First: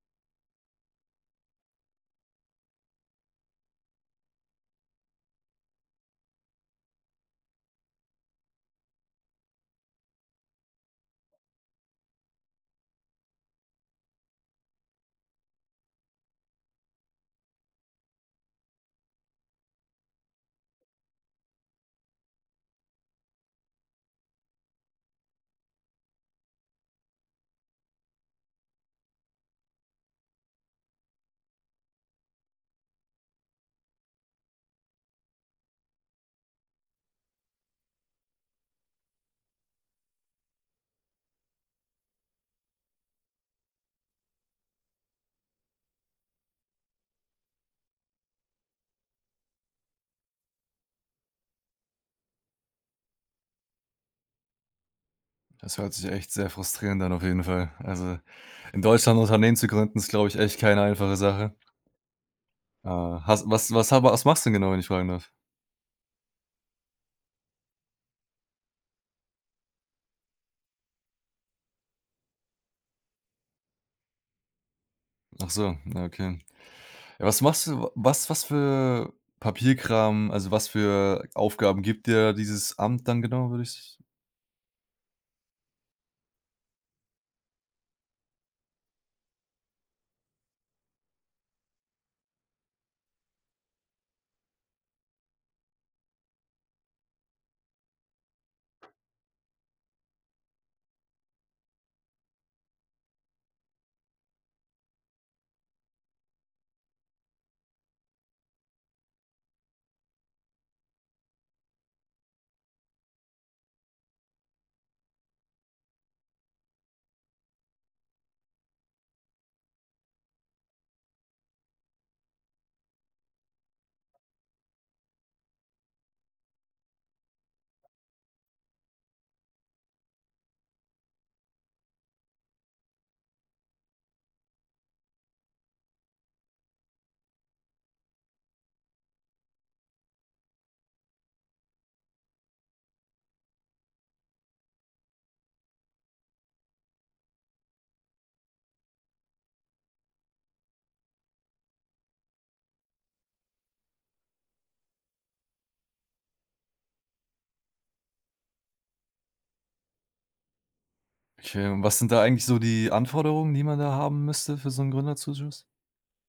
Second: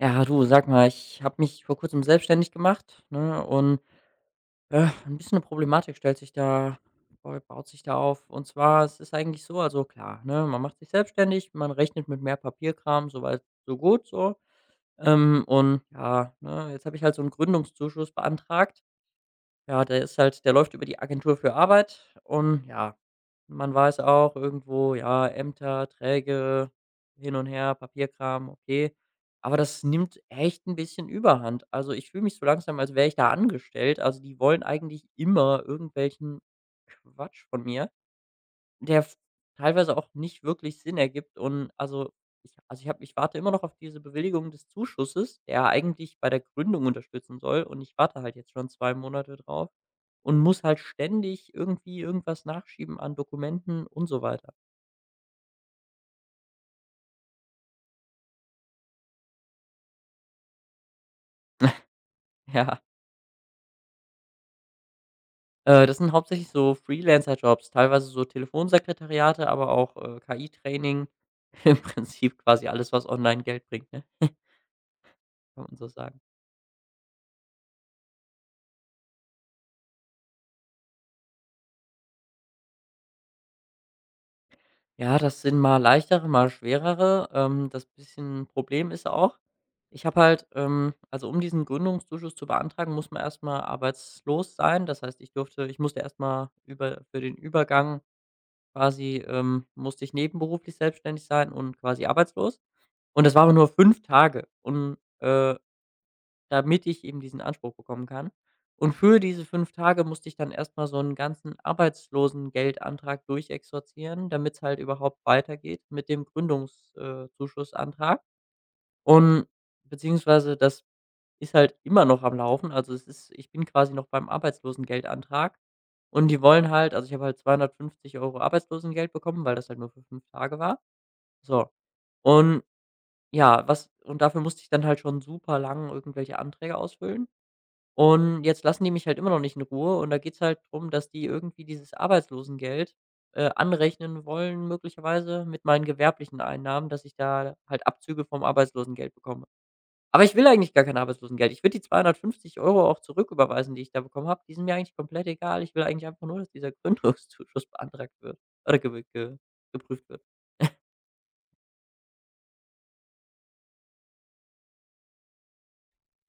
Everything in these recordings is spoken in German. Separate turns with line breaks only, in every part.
Ja, du, sag mal, ich habe mich vor Kurzem selbstständig gemacht, ne, und, 'n bisschen eine Problematik stellt sich da baut sich da auf. Und zwar, es ist eigentlich so, also klar, ne, man macht sich selbstständig, man rechnet mit mehr Papierkram, soweit so gut, so. Und ja, ne, jetzt habe ich halt so einen Gründungszuschuss beantragt. Ja, der ist halt der läuft über die Agentur für Arbeit, und ja, man weiß auch irgendwo, ja, Ämter, Träge, hin und her, Papierkram, okay. Aber das nimmt echt ein bisschen Überhand. Also, ich fühle mich so langsam, als wäre ich da angestellt. Also, die wollen eigentlich immer irgendwelchen Quatsch von mir. Der f teilweise auch nicht wirklich Sinn ergibt, und also, ich warte immer noch auf diese Bewilligung des Zuschusses, der eigentlich bei der Gründung unterstützen soll, und ich warte halt jetzt schon 2 Monate drauf und muss halt ständig irgendwie irgendwas nachschieben an Dokumenten und so weiter.
Das hört sich echt sehr frustrierend an, auf jeden Fall. Also, in Deutschland 'n Unternehmen zu gründen, ist, glaube ich, echt keine einfache Sache.
Ja,
Hast was was aber was machst du denn genau, wenn ich fragen darf?
das sind hauptsächlich so Freelancer-Jobs, teilweise so Telefonsekretariate, aber auch, KI-Training, im Prinzip quasi alles, was online Geld bringt, ne?
Ach
Kann man
so,
so
ja,
sagen.
okay. Ja, was machst du wa- was was für Papierkram, also, was für Aufgaben gibt dir dieses Amt dann genau, würde ich
Ja, das sind mal leichtere, mal schwerere. Das bisschen Problem ist auch, ich habe halt also, um diesen Gründungszuschuss zu beantragen, muss man erst mal arbeitslos sein. Das heißt, ich musste erst mal über für den Übergang quasi, musste ich nebenberuflich selbstständig sein und quasi arbeitslos. Und das war aber nur 5 Tage und, damit ich eben diesen Anspruch bekommen kann. Und für diese 5 Tage musste ich dann erstmal so einen ganzen Arbeitslosengeldantrag durchexerzieren, damit es halt überhaupt weitergeht mit dem Gründungszuschussantrag Zuschussantrag. Und Beziehungsweise, das ist halt immer noch am Laufen. Also, es ist ich bin quasi noch beim Arbeitslosengeldantrag, und die wollen halt also, ich habe halt 250 € Arbeitslosengeld bekommen, weil das halt nur für 5 Tage war. So. Und ja, was und dafür musste ich dann halt schon super lang irgendwelche Anträge ausfüllen. Und jetzt lassen die mich halt immer noch nicht in Ruhe, und da geht's halt drum, dass die irgendwie dieses Arbeitslosengeld, anrechnen wollen möglicherweise mit meinen gewerblichen Einnahmen, dass ich da halt Abzüge vom Arbeitslosengeld bekomme. Aber ich will eigentlich gar kein Arbeitslosengeld. Ich würde die 250 € auch zurücküberweisen, die ich da bekommen habe. Die sind mir eigentlich komplett egal. Ich will eigentlich einfach nur, dass dieser Gründungszuschuss beantragt wird oder gew ge geprüft wird.
okay, und was sind da eigentlich so die Anforderungen, die man da haben müsste für so einen Gründerzuschuss?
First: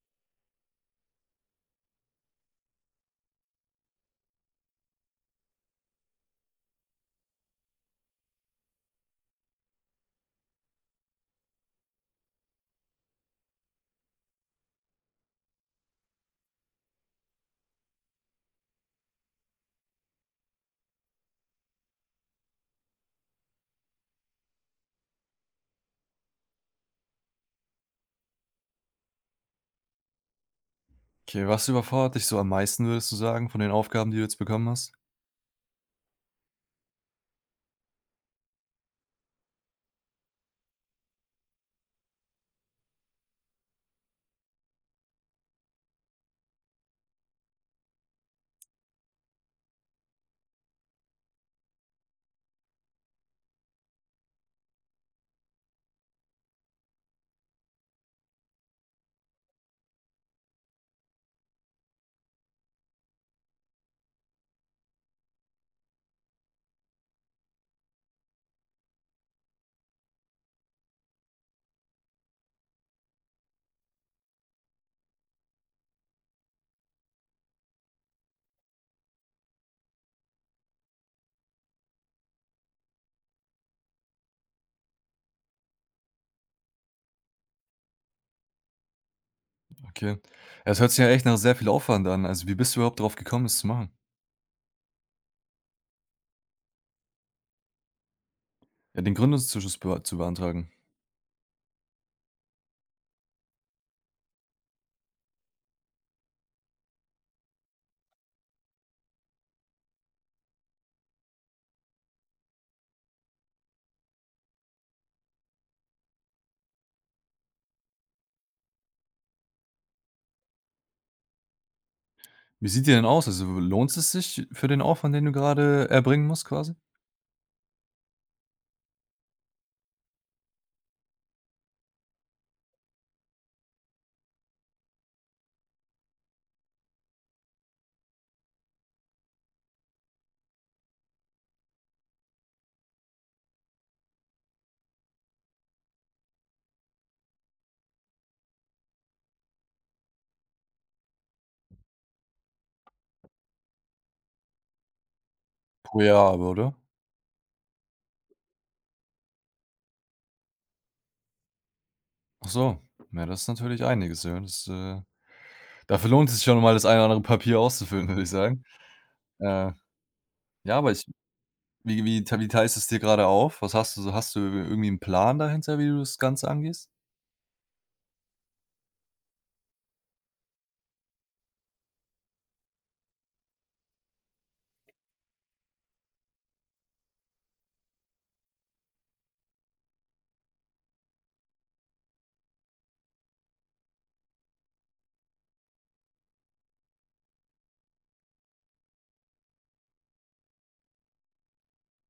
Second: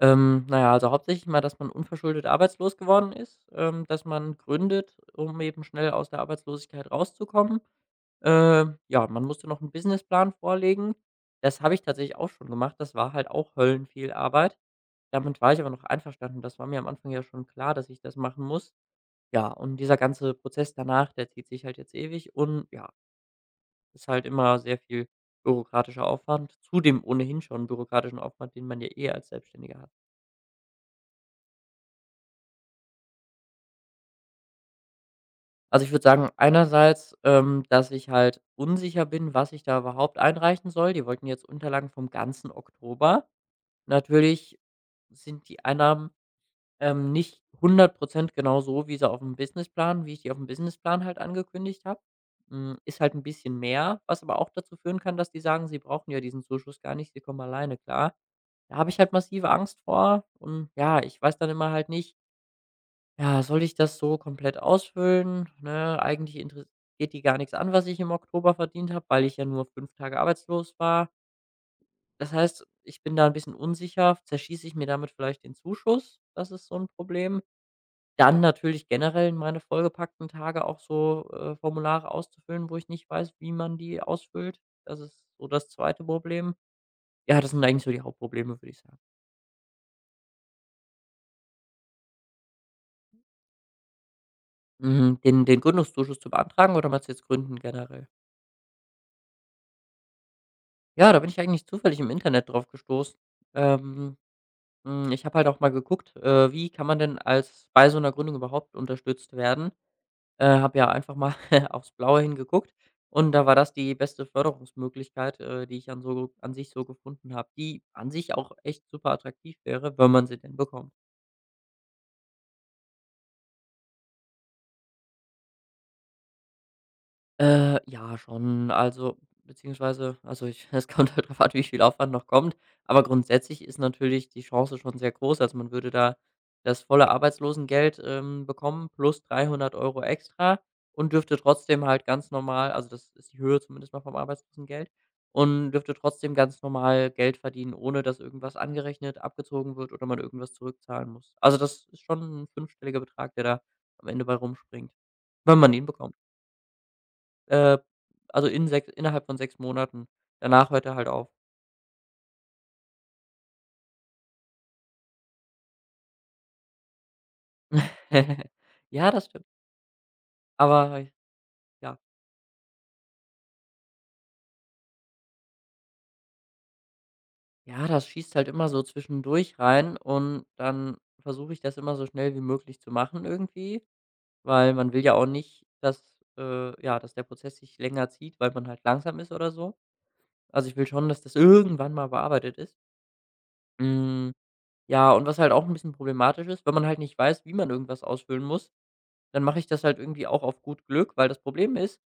Na ja, also hauptsächlich mal, dass man unverschuldet arbeitslos geworden ist, dass man gründet, um eben schnell aus der Arbeitslosigkeit rauszukommen. Ja, man musste noch einen Businessplan vorlegen. Das habe ich tatsächlich auch schon gemacht. Das war halt auch höllenviel Arbeit. Damit war ich aber noch einverstanden. Das war mir am Anfang ja schon klar, dass ich das machen muss. Ja, und dieser ganze Prozess danach, der zieht sich halt jetzt ewig, und ja, ist halt immer sehr viel bürokratischer Aufwand zu dem ohnehin schon bürokratischen Aufwand, den man ja eh als Selbstständiger hat.
Okay, was überfordert dich so am meisten, würdest du sagen, von den Aufgaben, die du jetzt bekommen hast?
Also, ich würde sagen, einerseits, dass ich halt unsicher bin, was ich da überhaupt einreichen soll. Die wollten jetzt Unterlagen vom ganzen Oktober. Natürlich sind die Einnahmen, nicht 100% genau so, wie ich die auf dem Businessplan halt angekündigt habe. Ist halt ein bisschen mehr, was aber auch dazu führen kann, dass die sagen, sie brauchen ja diesen Zuschuss gar nicht, sie kommen alleine klar. Da habe ich halt massive Angst vor, und ja, ich weiß dann immer halt nicht, ja, soll ich das so komplett ausfüllen, ne? Eigentlich interessiert die gar nichts an, was ich im Oktober verdient habe, weil ich ja nur 5 Tage arbeitslos war. Das heißt, ich bin da ein bisschen unsicher. Zerschieße ich mir damit vielleicht den Zuschuss? Das ist so ein Problem. Dann natürlich generell in meine vollgepackten Tage auch so, Formulare auszufüllen, wo ich nicht weiß, wie man die ausfüllt. Das ist so das zweite Problem. Ja, das sind eigentlich so die Hauptprobleme, würde ich sagen.
Okay. Ja, das hört sich ja echt nach sehr viel Aufwand an. Also, wie bist du überhaupt drauf gekommen, das zu machen?
Mhm, den Gründungszuschuss zu beantragen oder meinst du jetzt Gründen generell?
Ja, den Gründungszuschuss bea zu beantragen.
Ja, da bin ich eigentlich zufällig im Internet drauf gestoßen. Ähm, Ich habe halt auch mal geguckt, wie kann man denn als bei so einer Gründung überhaupt unterstützt werden? Habe ja einfach mal aufs Blaue hingeguckt, und da war das die beste Förderungsmöglichkeit, die ich an sich so gefunden habe, die an sich auch echt super attraktiv wäre, wenn man sie denn bekommt.
Wie sieht der denn aus? Also, lohnt es sich für den Aufwand, den du gerade erbringen musst, quasi?
Ja, schon. Also, beziehungsweise, also, ich es kommt halt drauf an, wie viel Aufwand noch kommt. Aber grundsätzlich ist natürlich die Chance schon sehr groß. Also, man würde da das volle Arbeitslosengeld, bekommen plus 300 € extra und dürfte trotzdem halt ganz normal, also, das ist die Höhe zumindest mal vom Arbeitslosengeld, und dürfte trotzdem ganz normal Geld verdienen, ohne dass irgendwas angerechnet, abgezogen wird oder man irgendwas zurückzahlen muss. Also, das ist schon ein fünfstelliger Betrag, der da am Ende bei rumspringt, wenn man ihn
Pro
bekommt.
Jahr aber, oder?
Äh, also, in sechs innerhalb von 6 Monaten. Danach hört er halt auf.
Ach so. Ja, das ist natürlich einiges, ja. Dafür lohnt es sich schon mal, das eine oder andere Papier auszufüllen, würde ich sagen.
Ja, das stimmt.
Äh, ja, aber ich
Aber ja.
wie teilst du es dir gerade auf? Was hast du so Hast du irgendwie einen Plan dahinter, wie du das Ganze angehst?
Ja, das schießt halt immer so zwischendurch rein, und dann versuche ich das immer so schnell wie möglich zu machen irgendwie, weil man will ja auch nicht, dass, ja, dass der Prozess sich länger zieht, weil man halt langsam ist oder so. Also, ich will schon, dass das irgendwann mal bearbeitet ist. Hm, ja, und was halt auch ein bisschen problematisch ist, wenn man halt nicht weiß, wie man irgendwas ausfüllen muss. Dann mache ich das halt irgendwie auch auf gut Glück, weil das Problem ist,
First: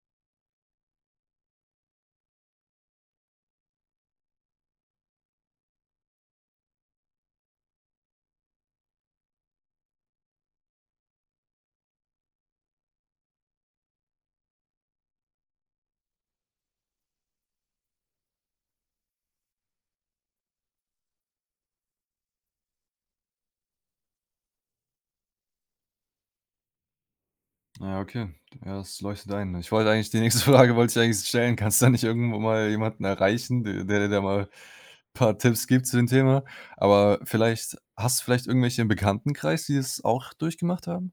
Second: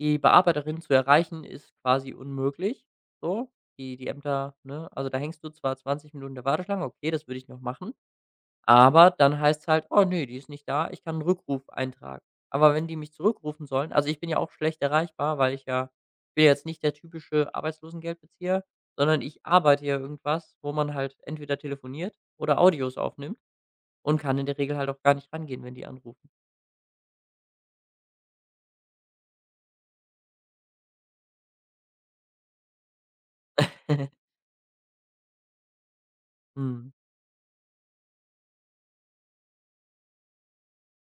die Bearbeiterin zu erreichen, ist quasi unmöglich. So, die Ämter, ne? Also, da hängst du zwar 20 Minuten in der Warteschlange, okay, das würde ich noch machen, aber dann heißt es halt: „Oh ne, die ist nicht da, ich kann 'n Rückruf eintragen." Aber wenn die mich zurückrufen sollen, also, ich bin ja auch schlecht erreichbar, weil ich bin ja jetzt nicht der typische Arbeitslosengeldbezieher, sondern ich arbeite ja irgendwas, wo man halt entweder telefoniert oder Audios aufnimmt und kann in der Regel halt auch gar nicht rangehen, wenn die anrufen.
Ja, okay. Ja, das leuchtet ein. Ich wollte eigentlich die nächste Frage wollte ich eigentlich stellen. Kannst du da nicht irgendwo mal jemanden erreichen, der dir da mal ein paar Tipps gibt zu dem Thema?
Mhm.
Aber vielleicht hast du vielleicht irgendwelche im Bekanntenkreis, die das auch durchgemacht haben?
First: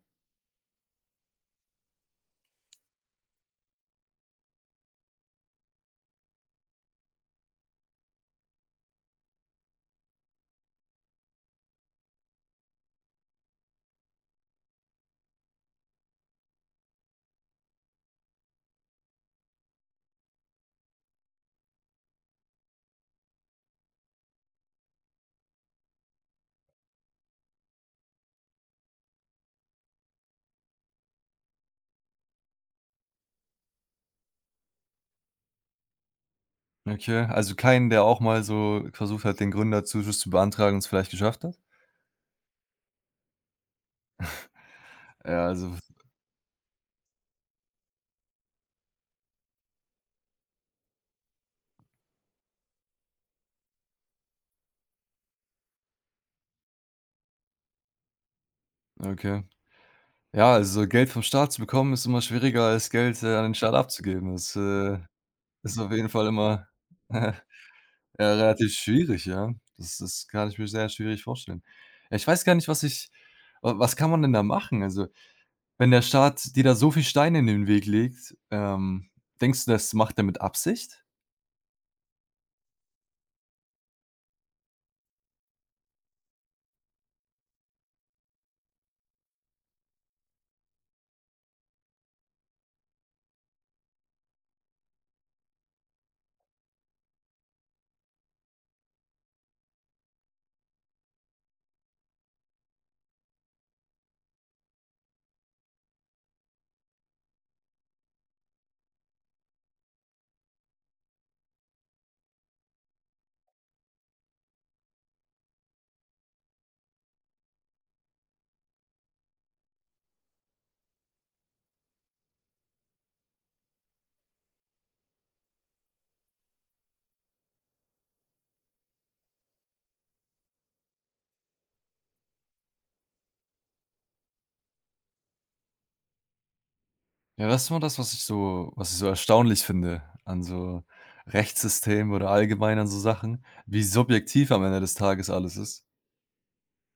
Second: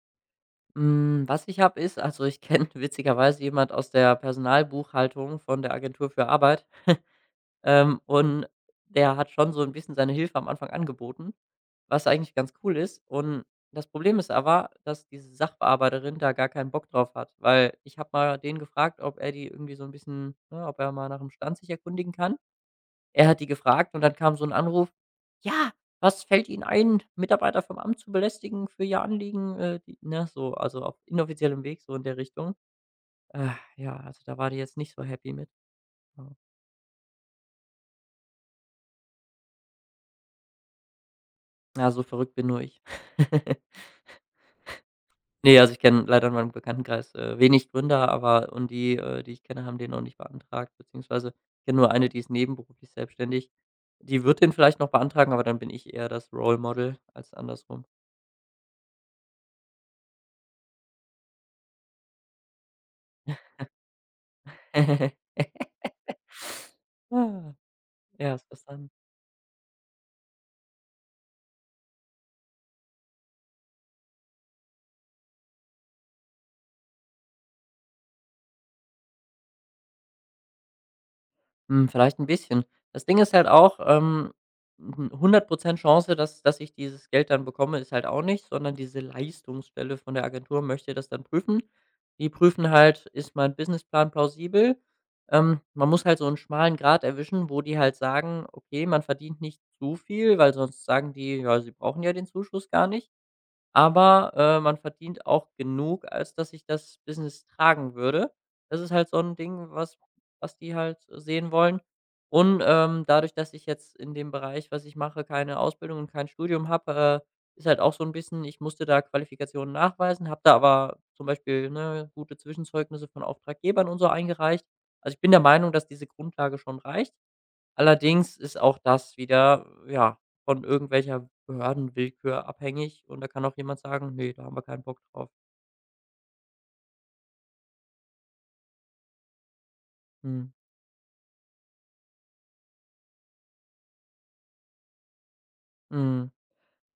Was ich habe, ist, also, ich kenne witzigerweise jemand aus der Personalbuchhaltung von der Agentur für Arbeit, und der hat schon so ein bisschen seine Hilfe am Anfang angeboten, was eigentlich ganz cool ist. Und das Problem ist aber, dass diese Sachbearbeiterin da gar keinen Bock drauf hat, weil ich habe mal den gefragt, ob er die irgendwie so ein bisschen, ne, ob er mal nach 'm Stand sich erkundigen kann. Er hat die gefragt und dann kam so 'n Anruf: „Ja, was fällt Ihnen ein, Mitarbeiter vom Amt zu belästigen für Ihr Anliegen?" Die, ne, so, also auf inoffiziellem Weg, so in der Richtung. Äh, ja, also da war die jetzt nicht so happy mit. Ja.
Okay, also keinen, der auch mal so versucht hat, den Gründerzuschuss zu beantragen und es vielleicht geschafft hat?
Ja, so verrückt bin nur ich.
Ja,
Ne,
also
also ich kenne leider in meinem Bekanntenkreis, wenig Gründer, und die, die ich kenne, haben den auch nicht beantragt, beziehungsweise, ich kenne nur eine, die ist nebenberuflich selbstständig. Die wird den vielleicht noch beantragen, aber dann bin ich eher das Role Model als andersrum.
okay. Ja, also so Geld vom Staat zu bekommen, ist immer schwieriger als Geld, an den Staat abzugeben. Das ist auf jeden Fall immer
Ah. Ja,
ja, relativ
interessant.
schwierig, ja. Das kann ich mir sehr schwierig vorstellen. Ja, ich weiß gar nicht, was ich wa was kann man denn da machen? Also, wenn der Staat dir da so viel Steine in den Weg legt, denkst du, das macht er mit Absicht?
Vielleicht ein bisschen. Das Ding ist halt auch, 100 Chance, dass ich dieses Geld dann bekomme, ist halt auch nicht, sondern diese Leistungsstelle von der Agentur möchte das dann prüfen. Die prüfen halt, ist mein Businessplan plausibel? Man muss halt so einen schmalen Grat erwischen, wo die halt sagen: „Okay, man verdient nicht zu viel", weil sonst sagen die: „Ja, sie brauchen ja den Zuschuss gar nicht." Aber, man verdient auch genug, als dass ich das Business tragen würde. Das ist halt so ein Ding, was die halt sehen wollen. Und, dadurch, dass ich jetzt in dem Bereich, was ich mache, keine Ausbildung und kein Studium habe, ist halt auch so ein bisschen, ich musste da Qualifikationen nachweisen, habe da aber zum Beispiel, ne, gute Zwischenzeugnisse von Auftraggebern und so eingereicht. Also, ich bin der Meinung, dass diese Grundlage schon reicht. Allerdings ist auch das wieder, ja, von irgendwelcher Behördenwillkür abhängig, und da kann auch jemand sagen: „Nee, da haben wir keinen Bock drauf."
Ja, das ist immer das, was ich so erstaunlich finde an
Mhm.
so Rechtssystemen oder allgemein an so Sachen, wie subjektiv am Ende des Tages alles ist.
Mhm.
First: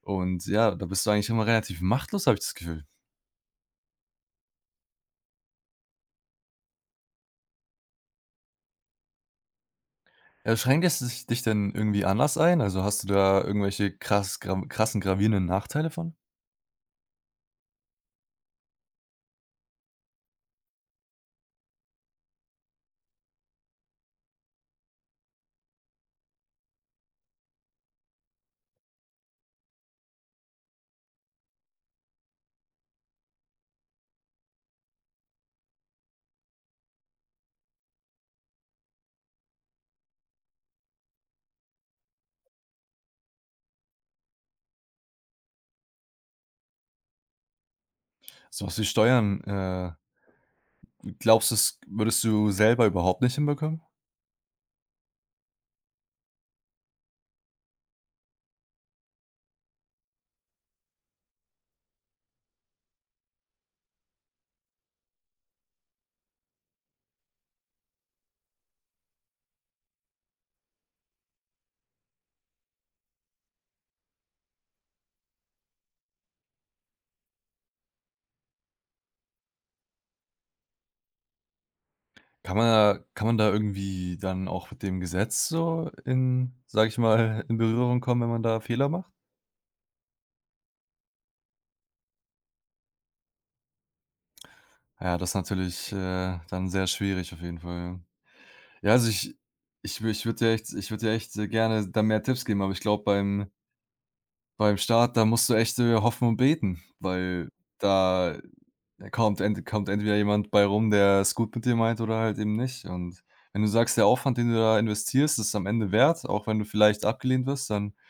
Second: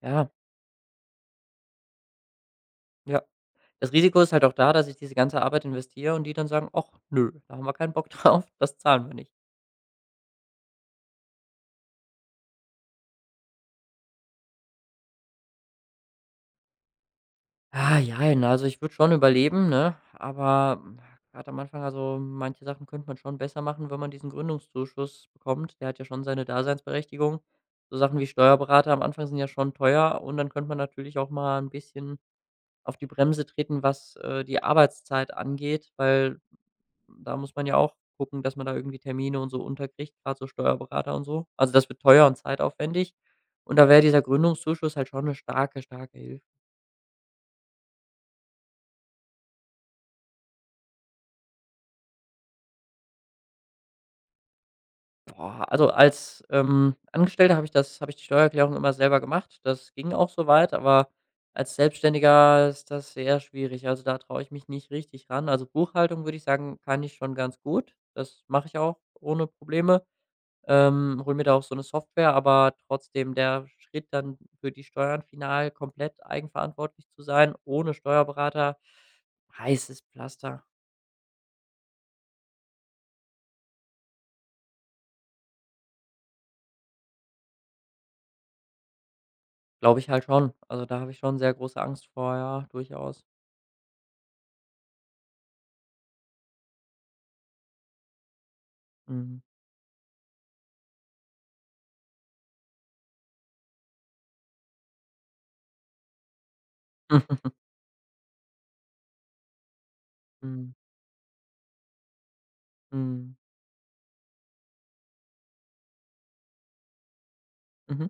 Ja,
Und ja, da bist du eigentlich immer relativ machtlos, habe ich das Gefühl.
ja. Das Risiko ist halt auch da, dass ich diese ganze Arbeit investiere und die dann sagen: „Ach nö, da haben wir keinen Bock drauf, das zahlen wir nicht."
Schränkt es dich denn irgendwie anders ein? Also, hast du da irgendwelche krassen gravierenden Nachteile von?
Ah, jein. Also, ich würde schon überleben, ne? Aber gerade am Anfang, also, manche Sachen könnte man schon besser machen, wenn man diesen Gründungszuschuss bekommt. Der hat ja schon seine Daseinsberechtigung. So Sachen wie Steuerberater am Anfang sind ja schon teuer, und dann könnte man natürlich auch mal ein bisschen auf die Bremse treten, was, die Arbeitszeit angeht, weil da muss man ja auch gucken, dass man da irgendwie Termine und so unterkriegt, gerade so Steuerberater und so. Also, das wird teuer und zeitaufwendig, und da wäre dieser Gründungszuschuss halt schon eine starke, starke Hilfe.
So was wie Steuern, glaubst du, das würdest du selber überhaupt nicht hinbekommen?
Boah, also als, Angestellter habe ich die Steuererklärung immer selber gemacht. Das ging auch soweit, aber als Selbstständiger ist das sehr schwierig. Also, da traue ich mich nicht richtig ran. Also, Buchhaltung würde ich sagen, kann ich schon ganz gut. Das mache ich auch ohne Probleme. Hole mir da auch so eine Software, aber trotzdem der Schritt dann für die Steuern final komplett eigenverantwortlich zu sein, ohne Steuerberater, heißes Pflaster,
Kann man da irgendwie dann auch mit dem Gesetz so in, sage ich mal, in Berührung kommen, wenn man da Fehler macht?
glaube ich halt schon. Also, da habe ich schon sehr große Angst vor, ja, durchaus.
Ja, das ist natürlich, dann sehr schwierig auf jeden Fall, ja. Ja, also ich
Mhm.
ich wür ich würde dir echt ich würde dir echt, gerne da mehr Tipps geben, aber ich glaube, beim Start, da musst du echt, hoffen und beten, weil da kommt entweder jemand bei
Mhm.
rum, der es gut mit dir meint, oder halt eben nicht. Und
Mhm.
wenn du sagst, der Aufwand, den du da investierst, ist am Ende wert, auch wenn du vielleicht abgelehnt wirst, dann
Mhm.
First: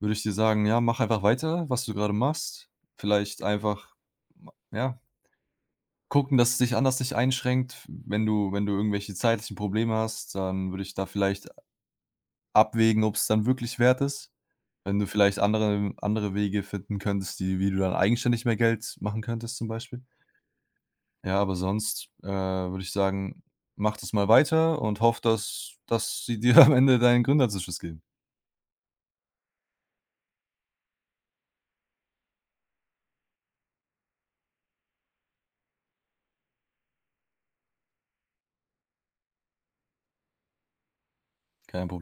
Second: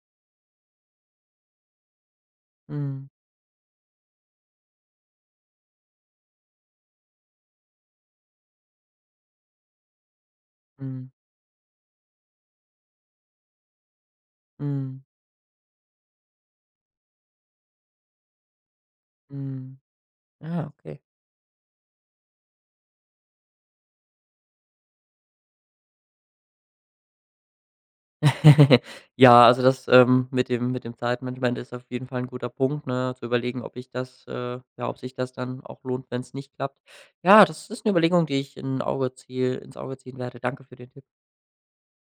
würde ich dir sagen, ja, mach einfach weiter, was du gerade machst.
Mhm.
Vielleicht einfach, ma ja, gucken, dass es dich anders nicht einschränkt. Wenn du irgendwelche zeitlichen Probleme hast, dann würde ich da
Mhm.
vielleicht abwägen, ob es dann wirklich wert ist. Wenn
Mhm.
du vielleicht andere Wege finden könntest, die wie du dann eigenständig mehr Geld machen könntest zum
Mhm.
Beispiel.
Ah, okay.
Ja, aber sonst, würde ich sagen, mach das mal weiter und hoffe, dass sie dir am Ende deinen Gründerzuschuss geben.
Ja, also das, mit dem Zeitmanagement ist auf jeden Fall ein guter Punkt, ne, zu überlegen, ob ich das ja, ob sich das dann auch lohnt, wenn es nicht klappt. Ja, das ist eine Überlegung, die ich in Auge ziehe ins Auge ziehen werde. Danke für den Tipp.
Kein Problem.